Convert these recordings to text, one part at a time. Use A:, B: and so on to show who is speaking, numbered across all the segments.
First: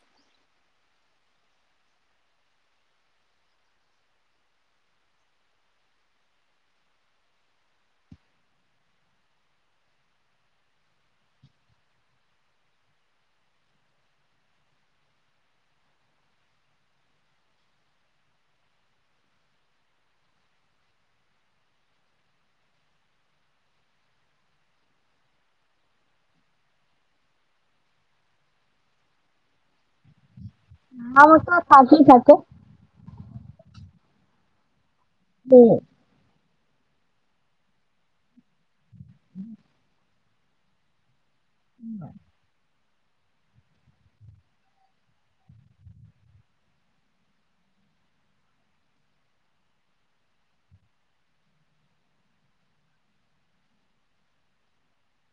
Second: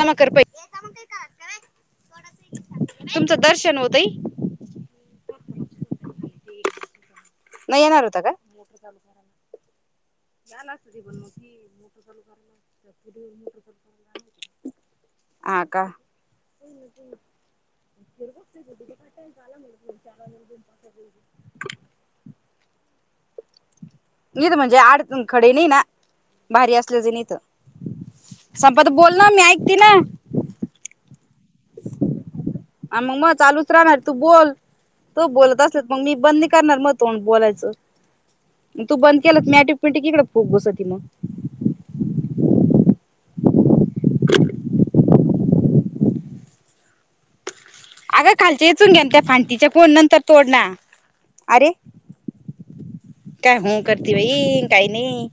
A: कामा कर पहि तुमचं दर्शन होतंय. नाही येणार होता का? [unintelligible] झालाच पण मग ती मोठर चालू कयला मोठर चालू करायला ला [unintelligible] आ का? तिर बगते गु का झाला म्हणल चार राजाला बी, पाच वाजाला बी. इड म्हणजे आडचण खडे नाही ना. भारी येचल्याजाईन इथ. संपदा बोल ना. मी ऐकती ना.
B: आवाज काढ सासू सारखं.
A: आणि मग मग चालूच राहणार, तू बोल तू बोलत, असल मग मी बंद करणार मग तो बोलायचं, तू बंद केल मॅटी पिटी, किकडे फुक बस त मग?
B: बर
A: [inaudible] अगं खालच्या येचून घ्यान त्या, फांटीच्या कोण नंतर तोड ना अरे काय हो करती, बाई काही नाही.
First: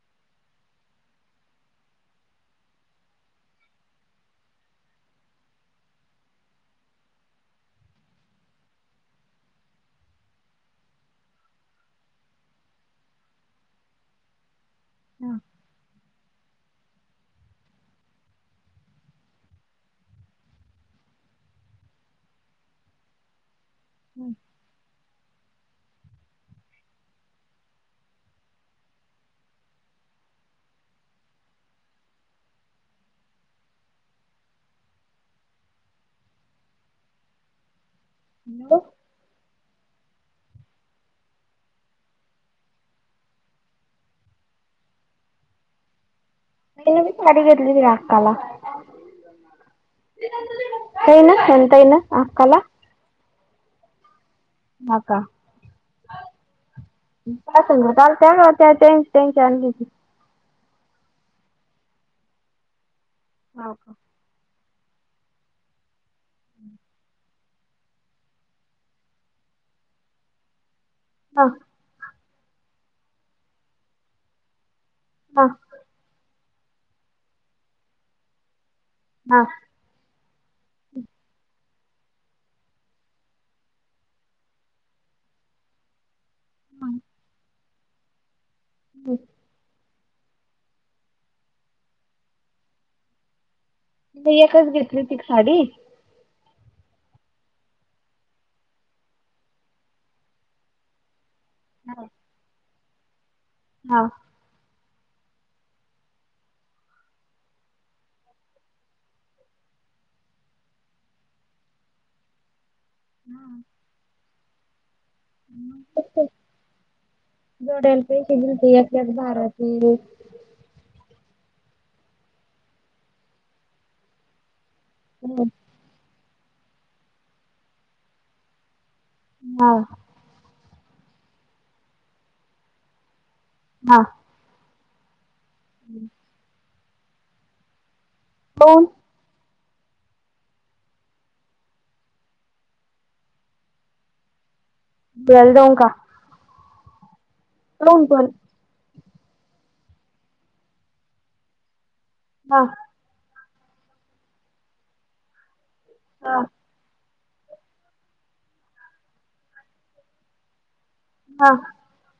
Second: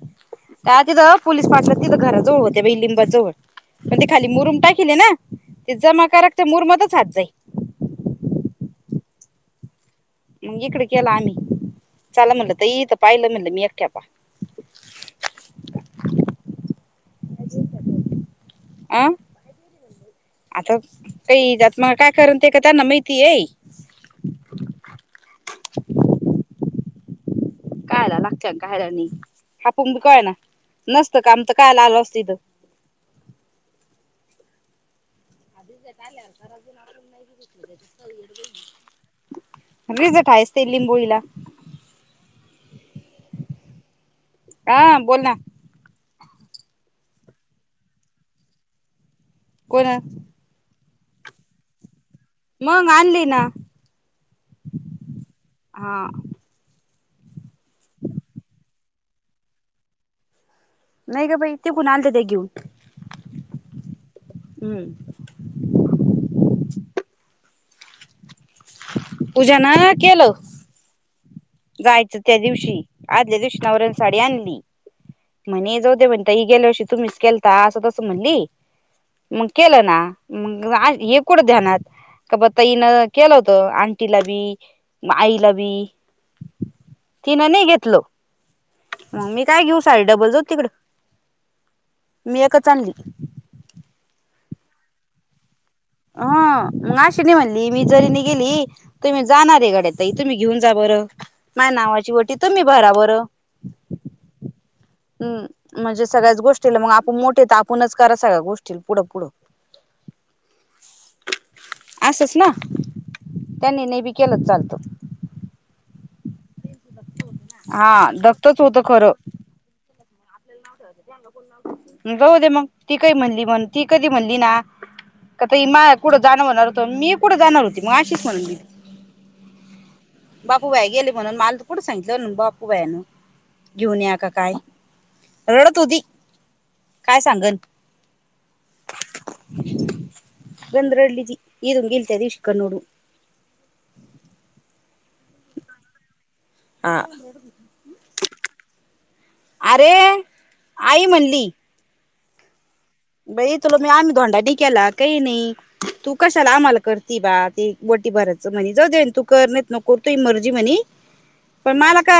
A: का तिथं पोललीस पाठला तिथं, घराजवळ हो ते बा लिंबाजवळ पण ते खाली मुरूम टाकले ना ते जमा, करात तर मुरमातच हात जाई. मग इकडे गेला आम्ही, चाला म्हणल त इथ पाहिलं, म्हटलं मी एकट्यापा.
B: हम
A: अ आता काही जात, मग काय करण ते का त्यांना माहिती येईये.
B: हम्
A: कायला लागते कायला नाही, हापूनी कय ना नसतं, का आम तर कायला आल असं तिथं. आधी आल्या अजून आप [inaudible]
B: हॅलो.
A: र [inaudible] जठायस ते लिंबोळीला हा बोल ना.
B: म म कडी गर्ल हाकला
A: कोण
B: कान एंत येईना का? [inaudible]
A: हो आणली ना!
B: हा का?
A: हा
B: काय सांगाव काल त्यांनी, त्यांची त्यांची, आणली होती.
A: नाही का बाई तेे कोून आल ते घेऊन.
B: हो का.
A: हम्म. पूजा ना केलो.
B: हा.
A: जायचं त्या दिवशी आदल्या दिवशी, नवऱ्याने साडी आणली,
B: हा
A: म्हणे जाऊ दे म्हण. आ ही गेल अष, तुम्हीच केलता असं तसं म्हणली, मग
B: हा
A: केलं ना म हे कोठं ध्यानात, क ब तईनं केलं होत आंटीला बी आईला बी तिनं, नाही घेतल मग मी काय घेऊ. साडे डबल जाऊ, तिकड मी एकच आणली.
B: एकच घेतली ती एक साडी.
A: हा मग अशीे नाही, म्हणली मी जरी नाय गेली. तुम्ही जाणार आहे. गोड्या ताई, तुम्ही घेऊन जा बरं माझ्या नावाची ओटी तुम्ही भरा बरं.
B: हा.
A: हम् म्हणजे, सगळ्याच गोष्टी मग, आपण मोठेेत आपणच करा सगळ्या गोष्टी पुढं पुढं. अससस ना? त्यांनी नेबी केलंच चालतो.
B: जोड्याला
A: हा
B: पैसे
A: दत्तच
B: दिते
A: होतं
B: एक
A: खरं
B: भारातील.
A: जाऊ दे मग ती काही, म्हणली म्हण ती कधी म्हणली ना? काता मा कुठं जाणं होणार होत, मी कुठं जाणार होती मग आशीिच म्हणून मी.
B: हा.
A: बापूबाई गेले म्हणून मला कुठं सांगितलं, बापू बायान घेऊन
B: हा
A: या का काय. रडत होती काय सांगल.
B: होन.
A: बंदरडली ज एकुंग गलतय, दिीव शिकन नोड.
B: बेल दऊ का.
A: आ
B: कोण पण
A: अरे आई म्हणली
B: हा
A: ब तुला मी आम्ही घोंडाणी केला काही नाही तू
B: हा
A: कशाला आम्हाला करत ती बा ती बटी भरायचं म्हणे जाऊ देन तू कर नाहीत नको तू इ मर्जी म्हणे
B: हा
A: पण मला का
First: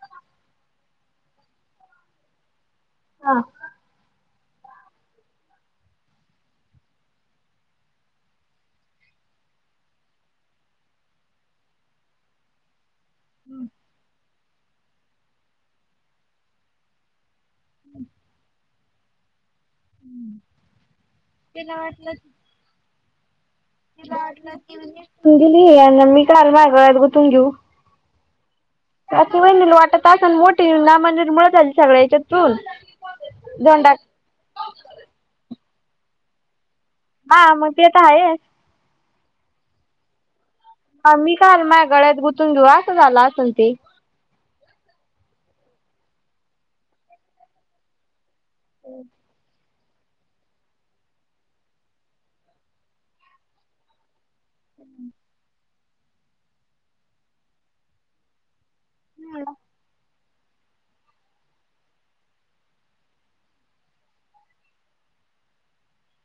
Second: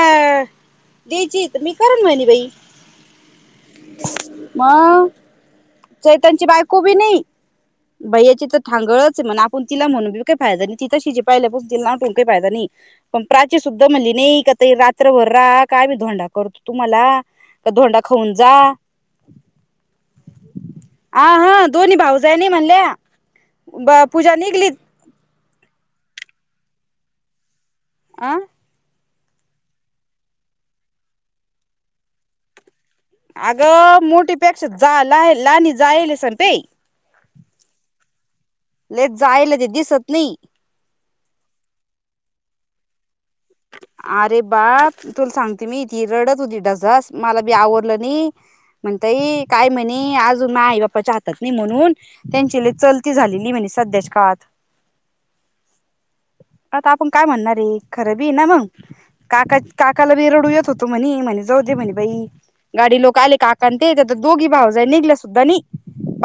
A: द्यायची मी करून म्हली बाई
B: हा.
A: मग चैतनची बायको बी नाही भैयाची तर थांगळच म्हण आपण तिला म्हणूी काही फायदा नाही तिथं शिजे पाहिल्या प तिला नाटून काही फायदा नाही पण प्राची सुद्धा म्हणली नाही का त रात्रभर राहा काय मी धोंडा करतो तुम्हाला का ोंडा खाऊन जा आ हा दोन्ही भाऊजनी म्हणल्या पूजा निघली
B: गेली मी काल महागात गु तून घेऊ
A: आ
B: अ व वाटत तास आणि मोठीे ना म्हणजे मुळ झाली सगळ्या याच्यातून धोंडा
A: अगं मोठी पेक्षा जा लणी जायल सण ते
B: हा मग ते तर आहे
A: ल जायल ते दिसत नाही
B: ह मी का आल माय गळ्यात गुंतथून घेऊ असं झालं असल ते
A: अरे बाप तुला सांगते मी इथे रडत होती डसस मला बी आवरडलं नाही म्हणताई काय म्हणे आज अून आई बा्च्या हात नाही म्हणून त्यांची चलती झालेली म्हणजे सध्याच्या काळात
B: हम्
A: आता आपण काय म्हणणारे खरबी ना मंग काका काकाला वेरडू येत होतो म्हणे म्हणे जाऊ दे म्हणे बाई गाडी लोक आले काक ते तर दोघी भाव जा निघल्या सुद्धा नि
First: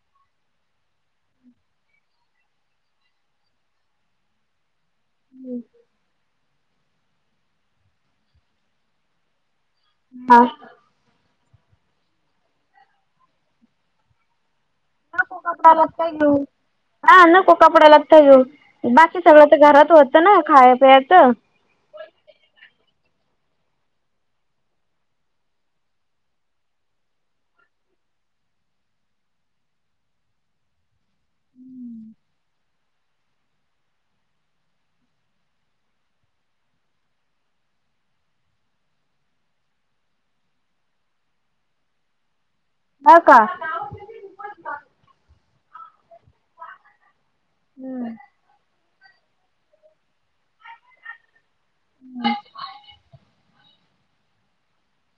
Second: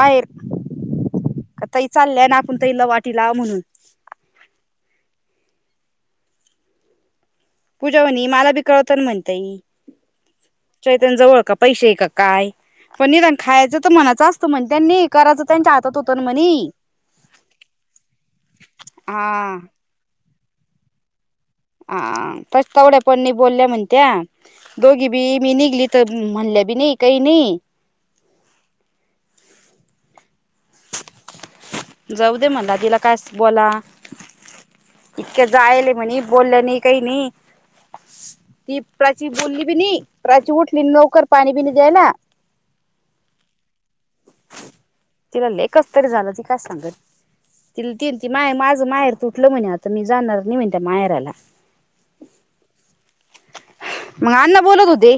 A: बाहेर काताही चालय ना आपण तही ल वाटी ला म्हणून
B: हम्म
A: पूजा हो मला बिकावत म्हणता येई
B: हा
A: चैतनजवळ का पैसे आहे का काय पण निरण खायचं तर मनाच अस म्हण त्यांनी करायचं त्यांच्या
B: कपड्यालाच
A: हातात
B: काय
A: होतं ना
B: घेऊ.
A: म्हणे
B: हा नको कपड्यालाता येऊ बाकी सगळं
A: हा
B: तर घरात होतं ना खाय पियचं
A: हा तस तेवढ्या पणणी बोलल्या म्हणत्या दोघी बी मी निघली तर म्हणल्या बी नाही काही नाही
B: हम्म
A: दे म्हणला तिला काय बोला इतके जायल म्हणे बोललं नाही काही नाही ती प्राची बुोलली बी नाही प्राची उठली लवकर पाणी बि नाही द्यायला
B: हा का
A: तिला लेकच तरी झालं ती काय सांगत तिला तीन ती माय माझं माहेर तुटलं म्हण आता मी जाणार नाही म्हणत्या मायाराला
B: अ
A: मग अण्णा बोलत होते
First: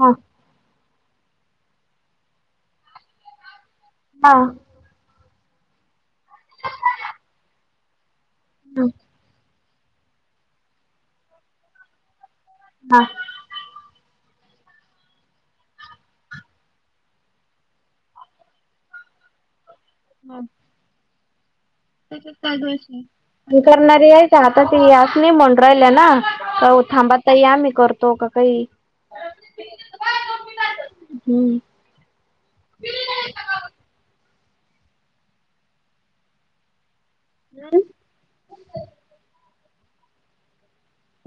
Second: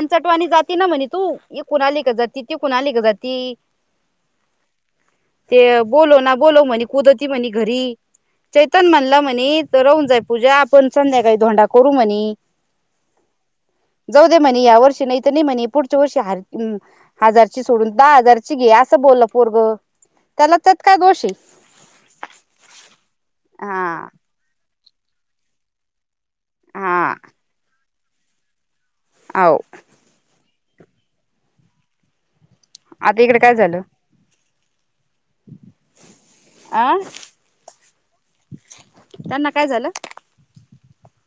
B: हा
A: जाते ना म्हणे तू ये कुणालीिक जाती ती कुणाली का जाती
B: हा
A: ते बोलो ना बोलो म्हणे कुदती म्हणे घरी चैतन म्हणला म्हणे तर राहन जाय पूजा आपण संध्याकाळी धोंडा करू म्हणे
B: हा.
A: जाऊ दे म्हणे या वर्षी नाही तर नाही म्हणे पुढच्या वर्षी हाय हजारची सोडून, दहा हजारची घे असं बोललं पोरग त्याला त्यात काय दोषी.
B: पण करणारी आहे आता तस नाही म्हण राहिल्या ना. हो
A: हा
B: थांबा तयार मी करतो का काही
A: आ
B: हम्म.
A: आता इकडे काय झालं? आं
B: हम्.
A: त्यांना काय झालं?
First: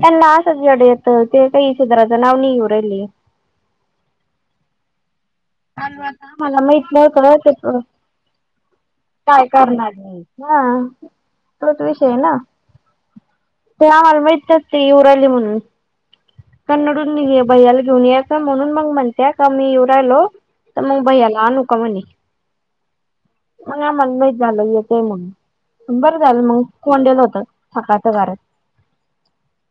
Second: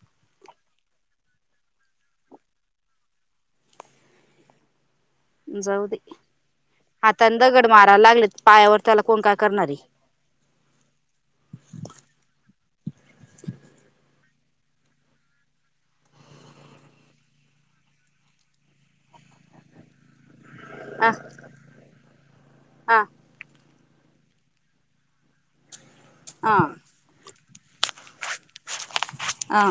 B: त्याना असच अड येत ते काही इसध्र नाव नरेली.
A: जाऊ दे
B: मला माहित नव्हत [unintelligible]
A: लागलेत पायावर त्याला
B: काय करणार हा तोच विषय हाय ना. ना आलमेेतात इवरल मुण. पण रडुन भैयाला घेऊन या का म्हणून मग म्हणते का मी येऊ राहिलो. त मग
A: हा
B: भईला अन का मणे.
A: हा
B: मग या मन माहित झालं येतय म्हणून बरं झालं मग
A: हा
B: कोण दिलं होत सकाळच्या घरात.
A: अ,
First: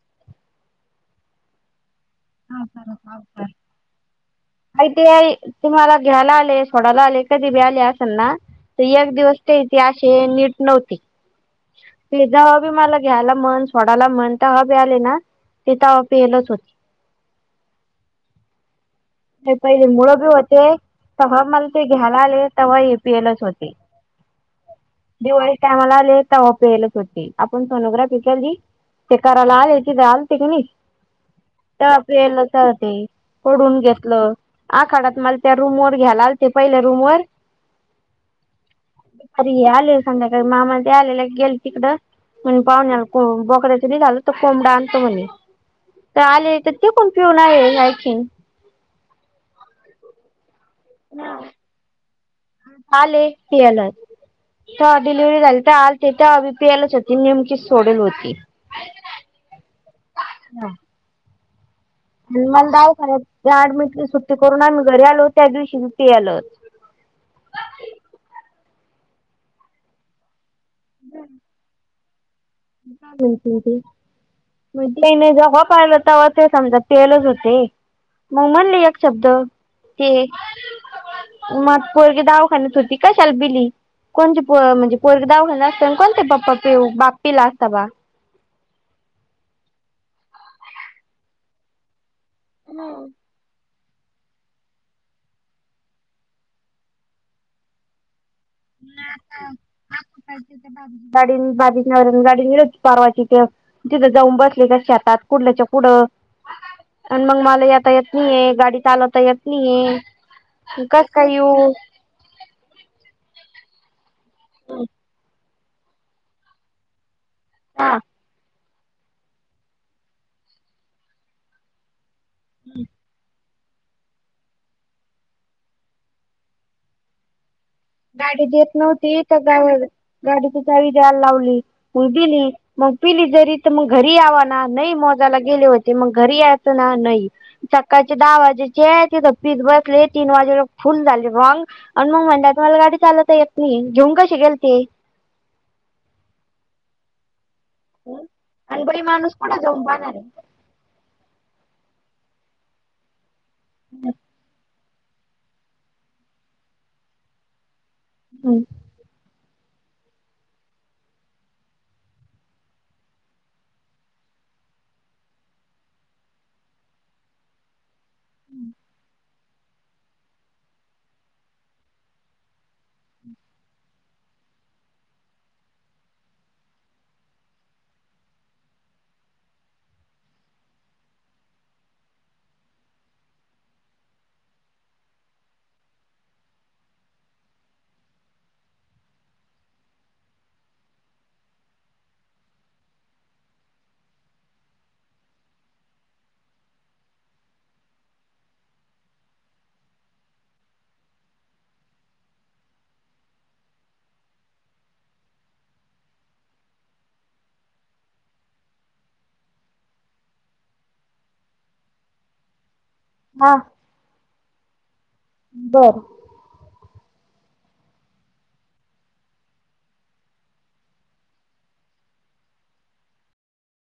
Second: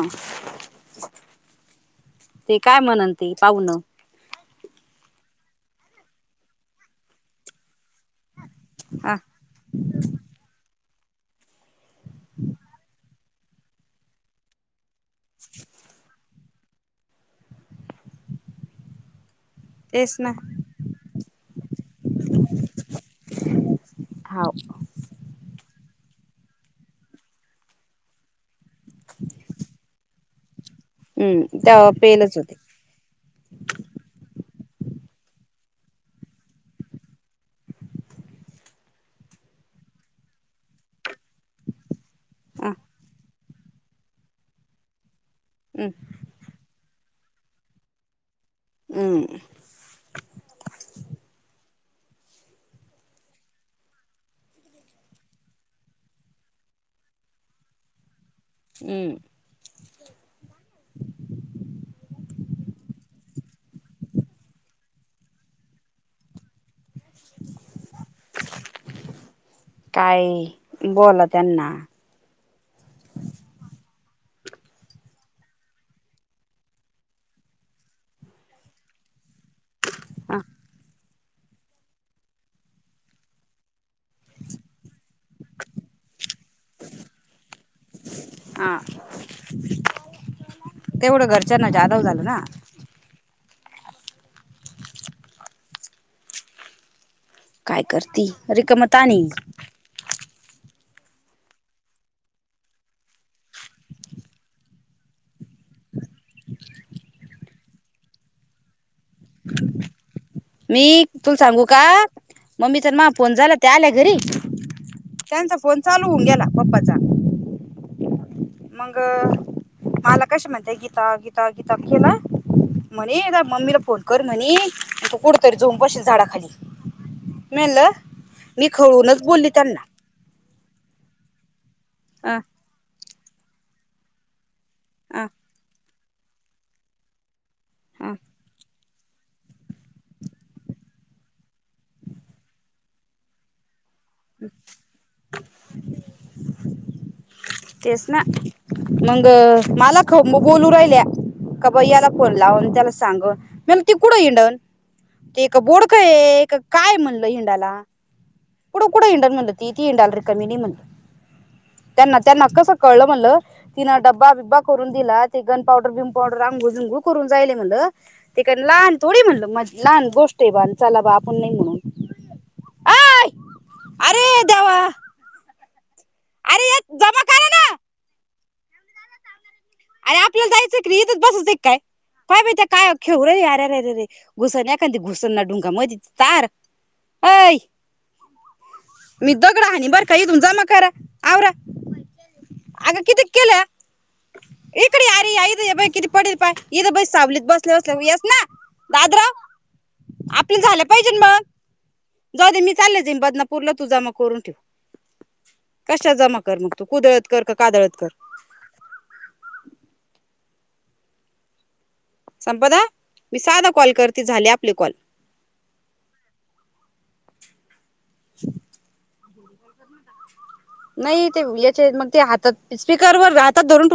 A: ते काय म्हण ते पाहुन.
B: माहिती तुम्हाला घ्यायला आले सोडायला आले कधी बी आले असेल ना एक
A: हा
B: दिवस ते त अशीे नीट नव्हती. फिज हवा बी मला घ्यायला म्हण सोडाला म्हण तर हवा बी आले ना.
A: [unintelligible]
B: तिथं पलच होत. ते पहिले मुळ
A: तेच
B: बी
A: ना
B: होते तेव्हा मला ते घ्यायला आले तेव्हा ए पी एलच होते.
A: हा.
B: दिवाळी टायमाला आले तेव्हा फेलच सु होतु आपण सोनोग्राफी केली. ते कराला आले तिथ आल तिक नाही,
A: हम्म तेव्हा
B: आप
A: पेलच होते
B: ते, पडून घेत हॅलो! आखाड्यात मला त्या रूम वर घ्यायला आलते पहिल्या रूम वर. अरे आले संध्याकाळी मामा ते आलेला गेले तिकडं. मण
A: ह
B: पाव ना बक्या तरी झालं तो कमड आणतो म्हणे.
A: हम.
B: तर आले तर ति पण पिऊन यायची.
A: हम.
B: [unintelligible] आले पी यालात. हा डिलिव्हरी झाली तर आल तेथ बी पी एलच होती नेमकीच सोडेल होती.
A: हम्म
B: हम.
A: [inaudible]
B: आणि मण ‌द खर आठची सुट्टी करून आम्ही घरी आलो त्या दिवशी ते आले.
A: काय बोला त्यांना.
B: [unintelligible] मणने जेव्हा पाहिलं तेव्हा ते समजा पेलच होते. मग म्हनं ना एक शब्द ते.
A: हा
B: मग पोरगी दावाखान्यात होती काशाला बिली. कोणते प म्हणजे पोर दावघा असत कोणते् बाप्पी ला असता बा
A: हा, तेवढं घरच्यांना जादा झाल ना.
B: नाही.
A: काय करती? रेिकम तानी.
B: साडी न [unintelligible] परवाची त्यो. तिथं जाऊन बसल्यात्या शतात. कुडल्याच्या कुडं. आणि मग मला येता येत नाहीय. गाडी चालवता येत नाहीय.
A: मी तुल सांगू का? मम्मीचा न मा फोन झाला. ते आल्या घरी.
B: हम.
A: त्यांचा फोन चालू होऊन गेला. पप्पाचा.
B: हा.
A: मंग, मला कस म्हणतय. गीता, गीता, गीता केलं. म्हणी इला, मम्मीला फोन कर म्हणी. कुठतरी जाऊन बसशील झाडाखाली. मनलं
B: गाडी देत नव्हती. त्या गावाल गाडीची चावी द्याया लावली. मग
A: अ
B: दिली. मग पिली जरी तर, मग घरी यावा नाही
A: अ
B: मोजाला गेले होते. मग घरी यायाचं ना. नाही.
A: अ
B: सकाळचे दहा वाजे त्या तिथं पीत बसले. तीन वाजे [unintelligible] फुल झाले मंग. अन् मग म्हणल्यात मला गाडी चालवता येत नाही. घेऊन कशी गेलते.
A: तेच ना. मंग मला ख म बु बोलू राहिल्या. का बाई याला फोन लावून त्याला सांग. म्या मनला ते कुठं हिंडन. ते का बोडकय, का काय म्हणलं, हिंडाला.
B: हम्.
A: कुठं हिंडल म्हणल ती. ती हिंडाल रिकामी नाही म्हणलं. त्यांना- त्यांनाच कसं कळलं म्हणलं. तिनं ड्बा - बिब्बा करून दिला. ते गन पावडर भिम पावडर, अंंगुळ- बिंगूळ करून जायले मनलं. ते काय लहान थोडी म्हणल. लहान गोष्टय बा, न चला बा. आपूण नाही म्हणून. आय अरे, देवा! अरे यक, जमा करा ना. आरं, आपल्याला जायचं की र. इथच बसायचं का काय? काय बाई त्या काय खेळू रे अरेरेरे. घुसल एखादं घुस ना [unintelligible] तार. अय. मी दगडा हानी बरखा. येथून जमा करा. आवरा. आगं, कितीक केल्या. इकडे ये आर्या, इथ बघ किती? पडेल पा इथ बस. सावलीत बसल्या - बसल्या येस ना. दादराव, आपल्या झाल्या पाहिजे मग. जाऊ दे, मी चालले जिम बदनापूरला. तुझा मग कोरून ठिव. कशा जमा कर मग तू. कुदळत कर का, कादळत कर. संपदा, मी साधा कॉल करती. झाले आपले कॉल.
B: बरं.
A: नाही ते याचे मग, ते हातात स्पीकर वर राहतात धरून ठु